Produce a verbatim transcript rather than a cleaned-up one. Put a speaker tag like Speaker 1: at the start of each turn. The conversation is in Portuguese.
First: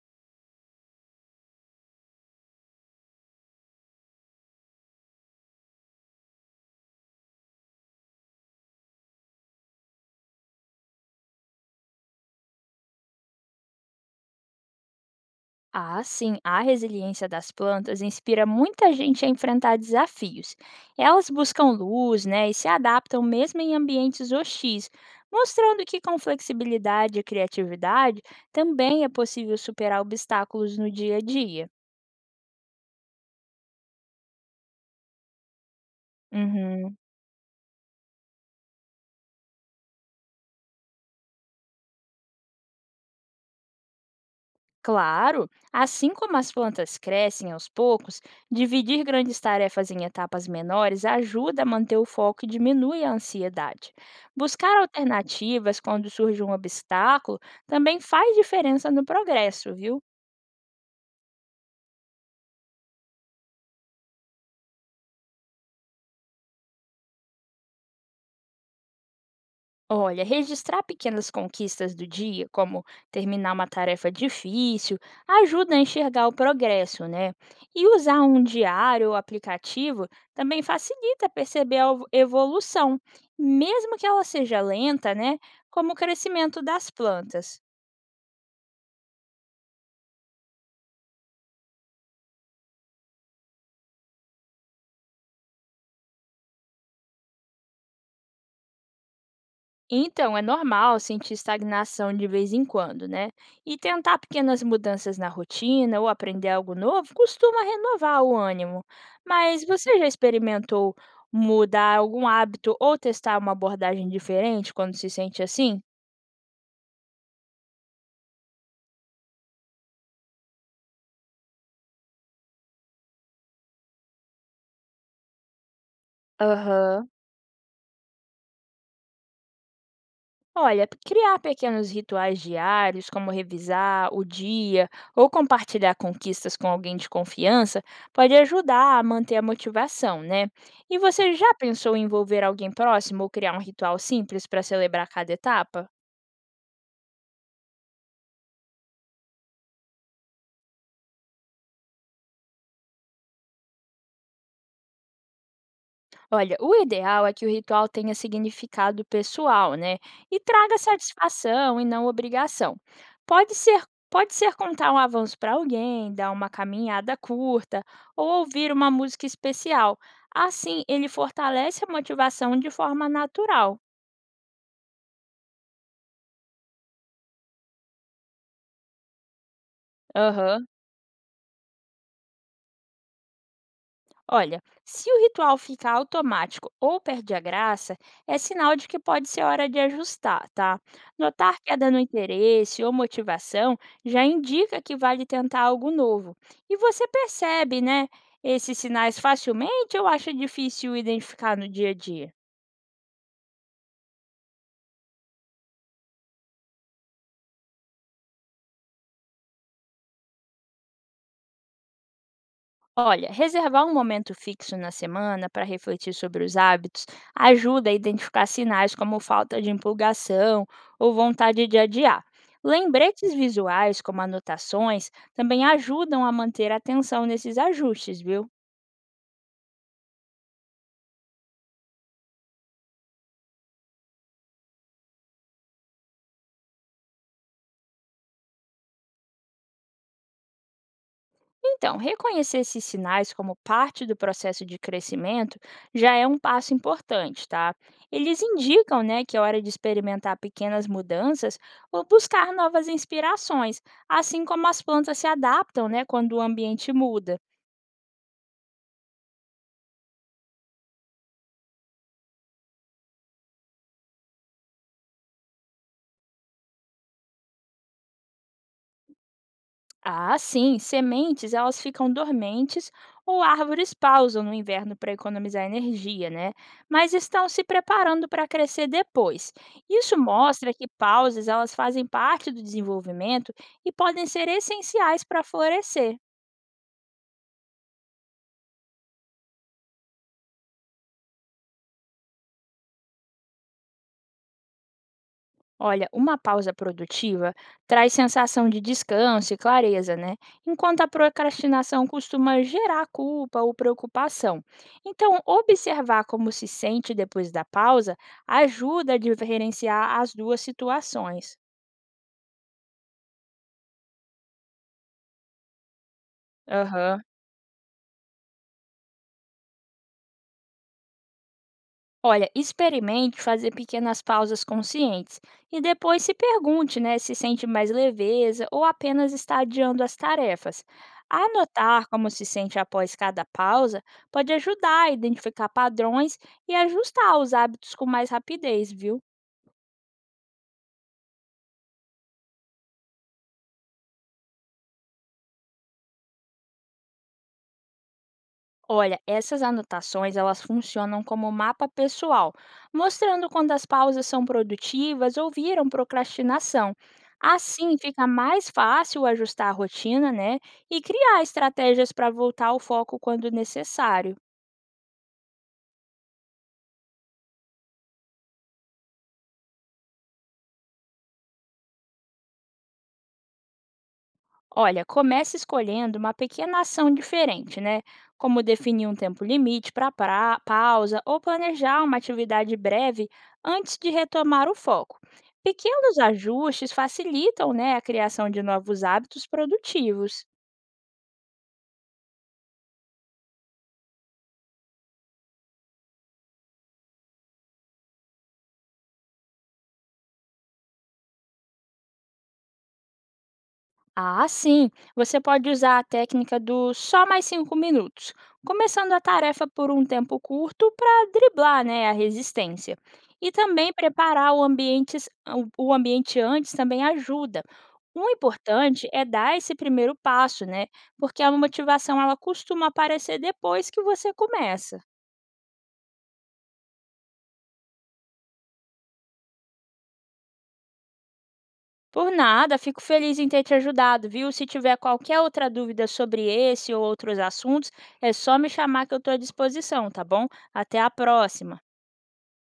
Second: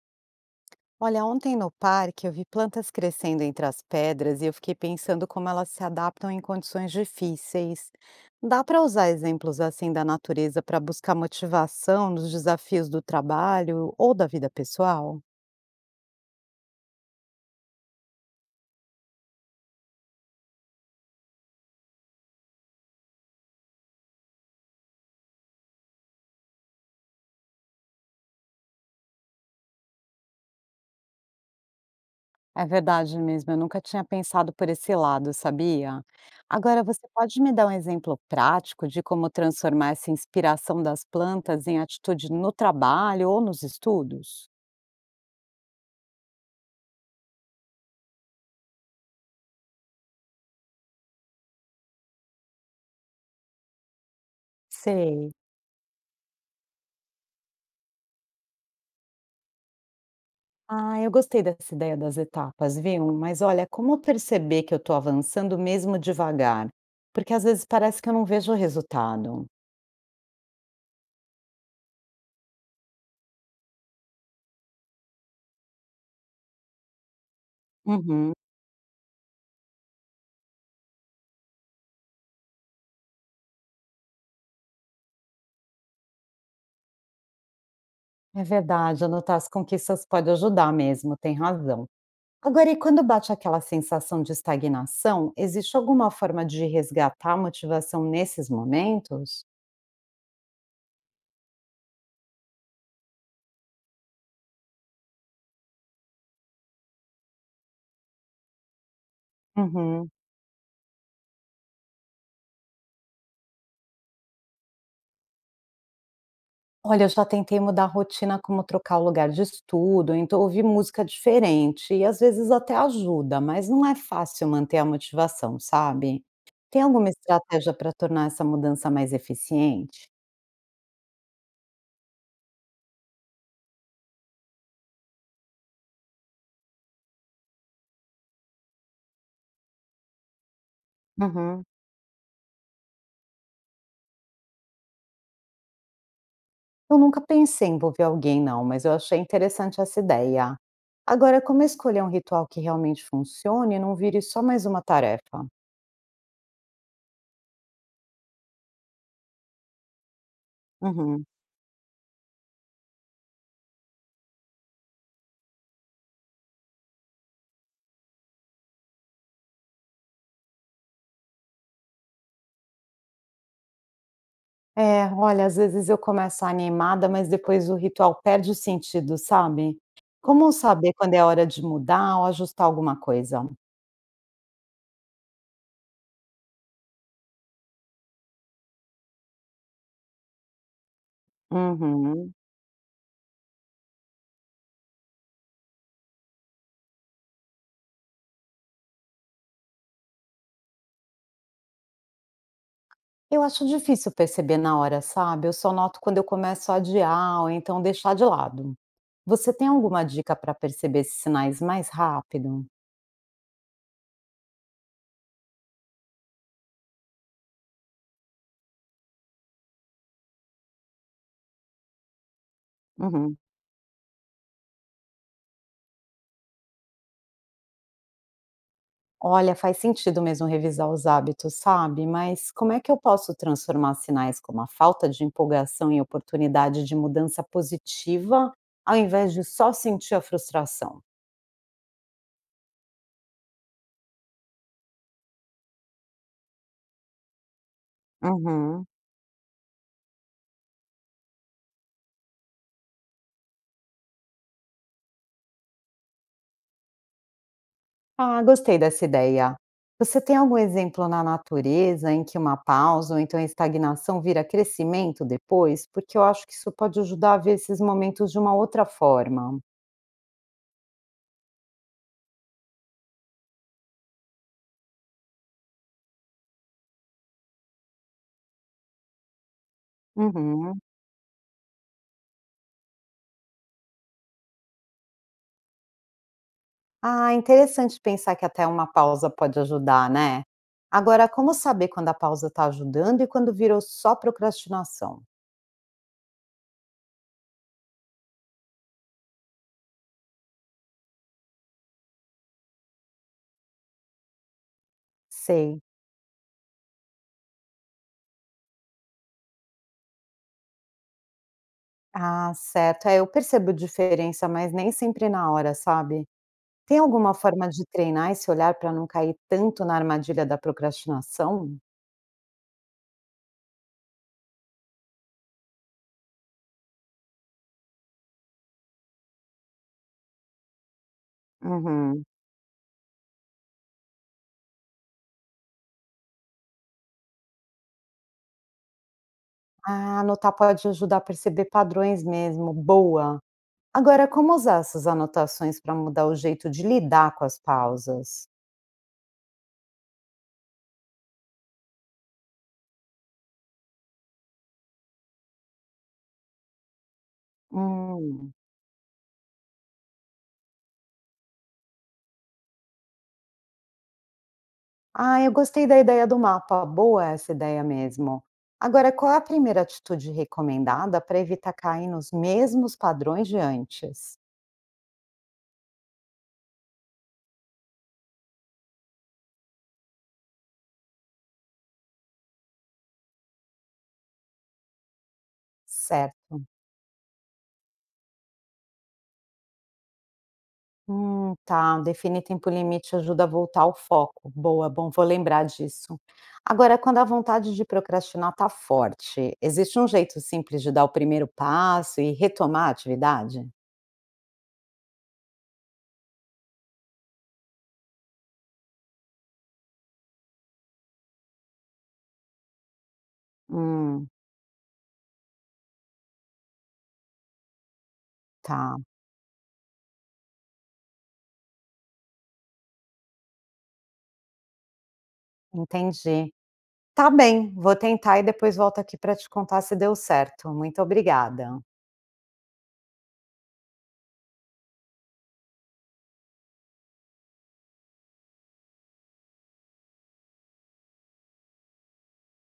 Speaker 1: Olha, ontem no parque eu vi plantas crescendo entre as pedras e eu fiquei pensando como elas se adaptam em condições difíceis. Dá para usar exemplos assim da natureza para buscar motivação nos desafios do trabalho ou da vida pessoal?
Speaker 2: Ah, sim, a resiliência das plantas inspira muita gente a enfrentar desafios. Elas buscam luz, né, e se adaptam mesmo em ambientes hostis, mostrando que com flexibilidade e criatividade também é possível superar obstáculos no dia a dia.
Speaker 1: É verdade mesmo, eu nunca tinha pensado por esse lado, sabia? Agora,
Speaker 2: Uhum.
Speaker 1: você pode me dar um exemplo prático de como transformar essa inspiração das plantas em atitude no trabalho ou nos estudos?
Speaker 2: Claro, assim como as plantas crescem aos poucos, dividir grandes tarefas em etapas menores ajuda a manter o foco e diminui a ansiedade. Buscar
Speaker 1: Sei.
Speaker 2: alternativas quando surge um obstáculo também faz diferença no progresso, viu?
Speaker 1: Ah, eu gostei dessa ideia das etapas, viu? Mas olha, como perceber que eu estou avançando mesmo devagar? Porque às vezes parece que eu não vejo o resultado.
Speaker 2: Olha, registrar pequenas conquistas do dia, como terminar uma tarefa difícil, ajuda a enxergar o progresso, né? E usar
Speaker 1: Uhum,
Speaker 2: um diário ou aplicativo também facilita perceber a evo- evolução, mesmo que ela seja lenta, né? Como o crescimento das plantas.
Speaker 1: é verdade, anotar as conquistas pode ajudar mesmo, tem razão. Agora, e quando bate aquela sensação de estagnação, existe alguma forma de resgatar a motivação nesses momentos?
Speaker 2: Então, é normal sentir estagnação de vez em quando, né? E tentar pequenas mudanças na rotina ou aprender algo novo costuma renovar o ânimo. Mas você já
Speaker 1: Uhum.
Speaker 2: experimentou mudar algum hábito ou testar uma abordagem diferente quando se sente assim?
Speaker 1: Olha, eu já tentei mudar a rotina, como trocar o lugar de estudo, então ouvir música diferente, e às vezes até ajuda, mas não é fácil manter a motivação, sabe. Tem
Speaker 2: Aham.
Speaker 1: alguma estratégia para tornar essa mudança mais eficiente?
Speaker 2: Olha, criar pequenos rituais diários, como revisar o dia ou compartilhar conquistas com alguém de confiança, pode ajudar a manter a motivação, né? E você já
Speaker 1: Uhum.
Speaker 2: pensou em envolver alguém próximo ou criar um ritual simples para celebrar cada etapa?
Speaker 1: Eu nunca pensei em envolver alguém não, mas eu achei interessante essa ideia. Agora, como escolher um ritual que realmente funcione e não vire só mais uma tarefa?
Speaker 2: Olha, o ideal é que o ritual tenha significado pessoal, né? E traga
Speaker 1: Uhum.
Speaker 2: satisfação e não obrigação. Pode ser, pode ser contar um avanço para alguém, dar uma caminhada curta ou ouvir uma música especial. Assim, ele fortalece a motivação de forma natural.
Speaker 1: É, olha, às vezes eu começo animada, mas depois o ritual perde o sentido, sabe? Como
Speaker 2: Aham.
Speaker 1: saber quando é hora de mudar ou ajustar alguma coisa?
Speaker 2: Olha, se o ritual fica automático ou perde a graça, é sinal de que pode ser hora de ajustar, tá? Notar queda no
Speaker 1: Uhum.
Speaker 2: interesse ou motivação já indica que vale tentar algo novo. E você percebe, né, esses sinais facilmente ou acha difícil identificar no dia a dia?
Speaker 1: Eu acho difícil perceber na hora, sabe? Eu só noto quando eu começo a adiar ou então deixar de lado. Você tem alguma dica para perceber esses sinais mais rápido?
Speaker 2: Olha, reservar um momento fixo na semana para refletir sobre os hábitos ajuda a identificar sinais como falta de empolgação ou vontade de adiar. Lembretes
Speaker 1: Uhum.
Speaker 2: visuais, como anotações, também ajudam a manter a atenção nesses ajustes, viu?
Speaker 1: Olha, faz sentido mesmo revisar os hábitos, sabe? Mas como é que eu posso transformar sinais como a falta de empolgação em oportunidade de mudança positiva, ao invés de só sentir a frustração?
Speaker 2: Então, reconhecer esses sinais como parte do processo de crescimento já é um passo importante, tá? Eles
Speaker 1: Uhum.
Speaker 2: indicam, né, que é hora de experimentar pequenas mudanças ou buscar novas inspirações, assim como as plantas se adaptam, né, quando o ambiente muda.
Speaker 1: Ah, gostei dessa ideia. Você tem algum exemplo na natureza em que uma pausa ou então estagnação vira crescimento depois? Porque eu acho que isso pode ajudar a ver esses momentos de uma outra forma.
Speaker 2: Ah, sim, sementes elas ficam dormentes ou árvores pausam no inverno para economizar energia, né? Mas estão se preparando para crescer depois. Isso mostra
Speaker 1: Uhum.
Speaker 2: que pausas elas fazem parte do desenvolvimento e podem ser essenciais para florescer.
Speaker 1: Ah, interessante pensar que até uma pausa pode ajudar, né? Agora, como saber quando a pausa está ajudando e quando virou só procrastinação?
Speaker 2: Olha, uma pausa produtiva traz sensação de descanso e clareza, né? Enquanto a procrastinação costuma gerar culpa ou preocupação. Então,
Speaker 1: Sei.
Speaker 2: observar como se sente depois da pausa ajuda a diferenciar as duas situações.
Speaker 1: Ah, certo. É, eu percebo diferença, mas nem sempre na hora, sabe? Tem
Speaker 2: Aham.
Speaker 1: alguma forma de treinar esse olhar para não cair tanto na armadilha da procrastinação?
Speaker 2: Olha, experimente fazer pequenas pausas conscientes e depois se pergunte, né, se sente mais leveza ou apenas está adiando as tarefas. Anotar
Speaker 1: Uhum.
Speaker 2: como se sente após cada pausa pode ajudar a identificar padrões e ajustar os hábitos com mais rapidez, viu?
Speaker 1: Ah, anotar pode ajudar a perceber padrões mesmo. Boa. Agora, como usar essas anotações para mudar o jeito de lidar com as pausas?
Speaker 2: Olha, essas anotações elas funcionam como mapa pessoal, mostrando quando as pausas são produtivas ou viram procrastinação. Assim fica
Speaker 1: Hum.
Speaker 2: mais fácil ajustar a rotina, né? E criar estratégias para voltar ao foco quando necessário.
Speaker 1: Ah, eu gostei da ideia do mapa, boa essa ideia mesmo. Agora, qual é a primeira atitude recomendada para evitar cair nos mesmos padrões de antes?
Speaker 2: Olha, comece escolhendo uma pequena ação diferente, né? Como definir um tempo limite para pausa ou planejar uma atividade breve antes de retomar o foco. Pequenos
Speaker 1: Certo.
Speaker 2: ajustes facilitam né, a criação de novos hábitos produtivos.
Speaker 1: Hum, tá. Definir tempo limite ajuda a voltar ao foco. Boa, bom, vou lembrar disso. Agora, quando a vontade de procrastinar está forte, existe um jeito simples de dar o primeiro passo e retomar a atividade?
Speaker 2: Ah, sim! Você pode usar a técnica do só mais cinco minutos, começando a tarefa por um tempo curto para driblar né, a resistência. E também
Speaker 1: Hum,
Speaker 2: preparar o ambiente, o o ambiente antes também ajuda. O
Speaker 1: tá.
Speaker 2: importante é dar esse primeiro passo, né? Porque a motivação ela costuma aparecer depois que você começa.
Speaker 1: Entendi. Tá bem, vou tentar e depois volto aqui para te contar se deu certo. Muito obrigada.
Speaker 2: Por nada, fico feliz em ter te ajudado, viu? Se tiver qualquer outra dúvida sobre esse ou outros assuntos, é só me chamar que eu estou à disposição, tá bom? Até a próxima!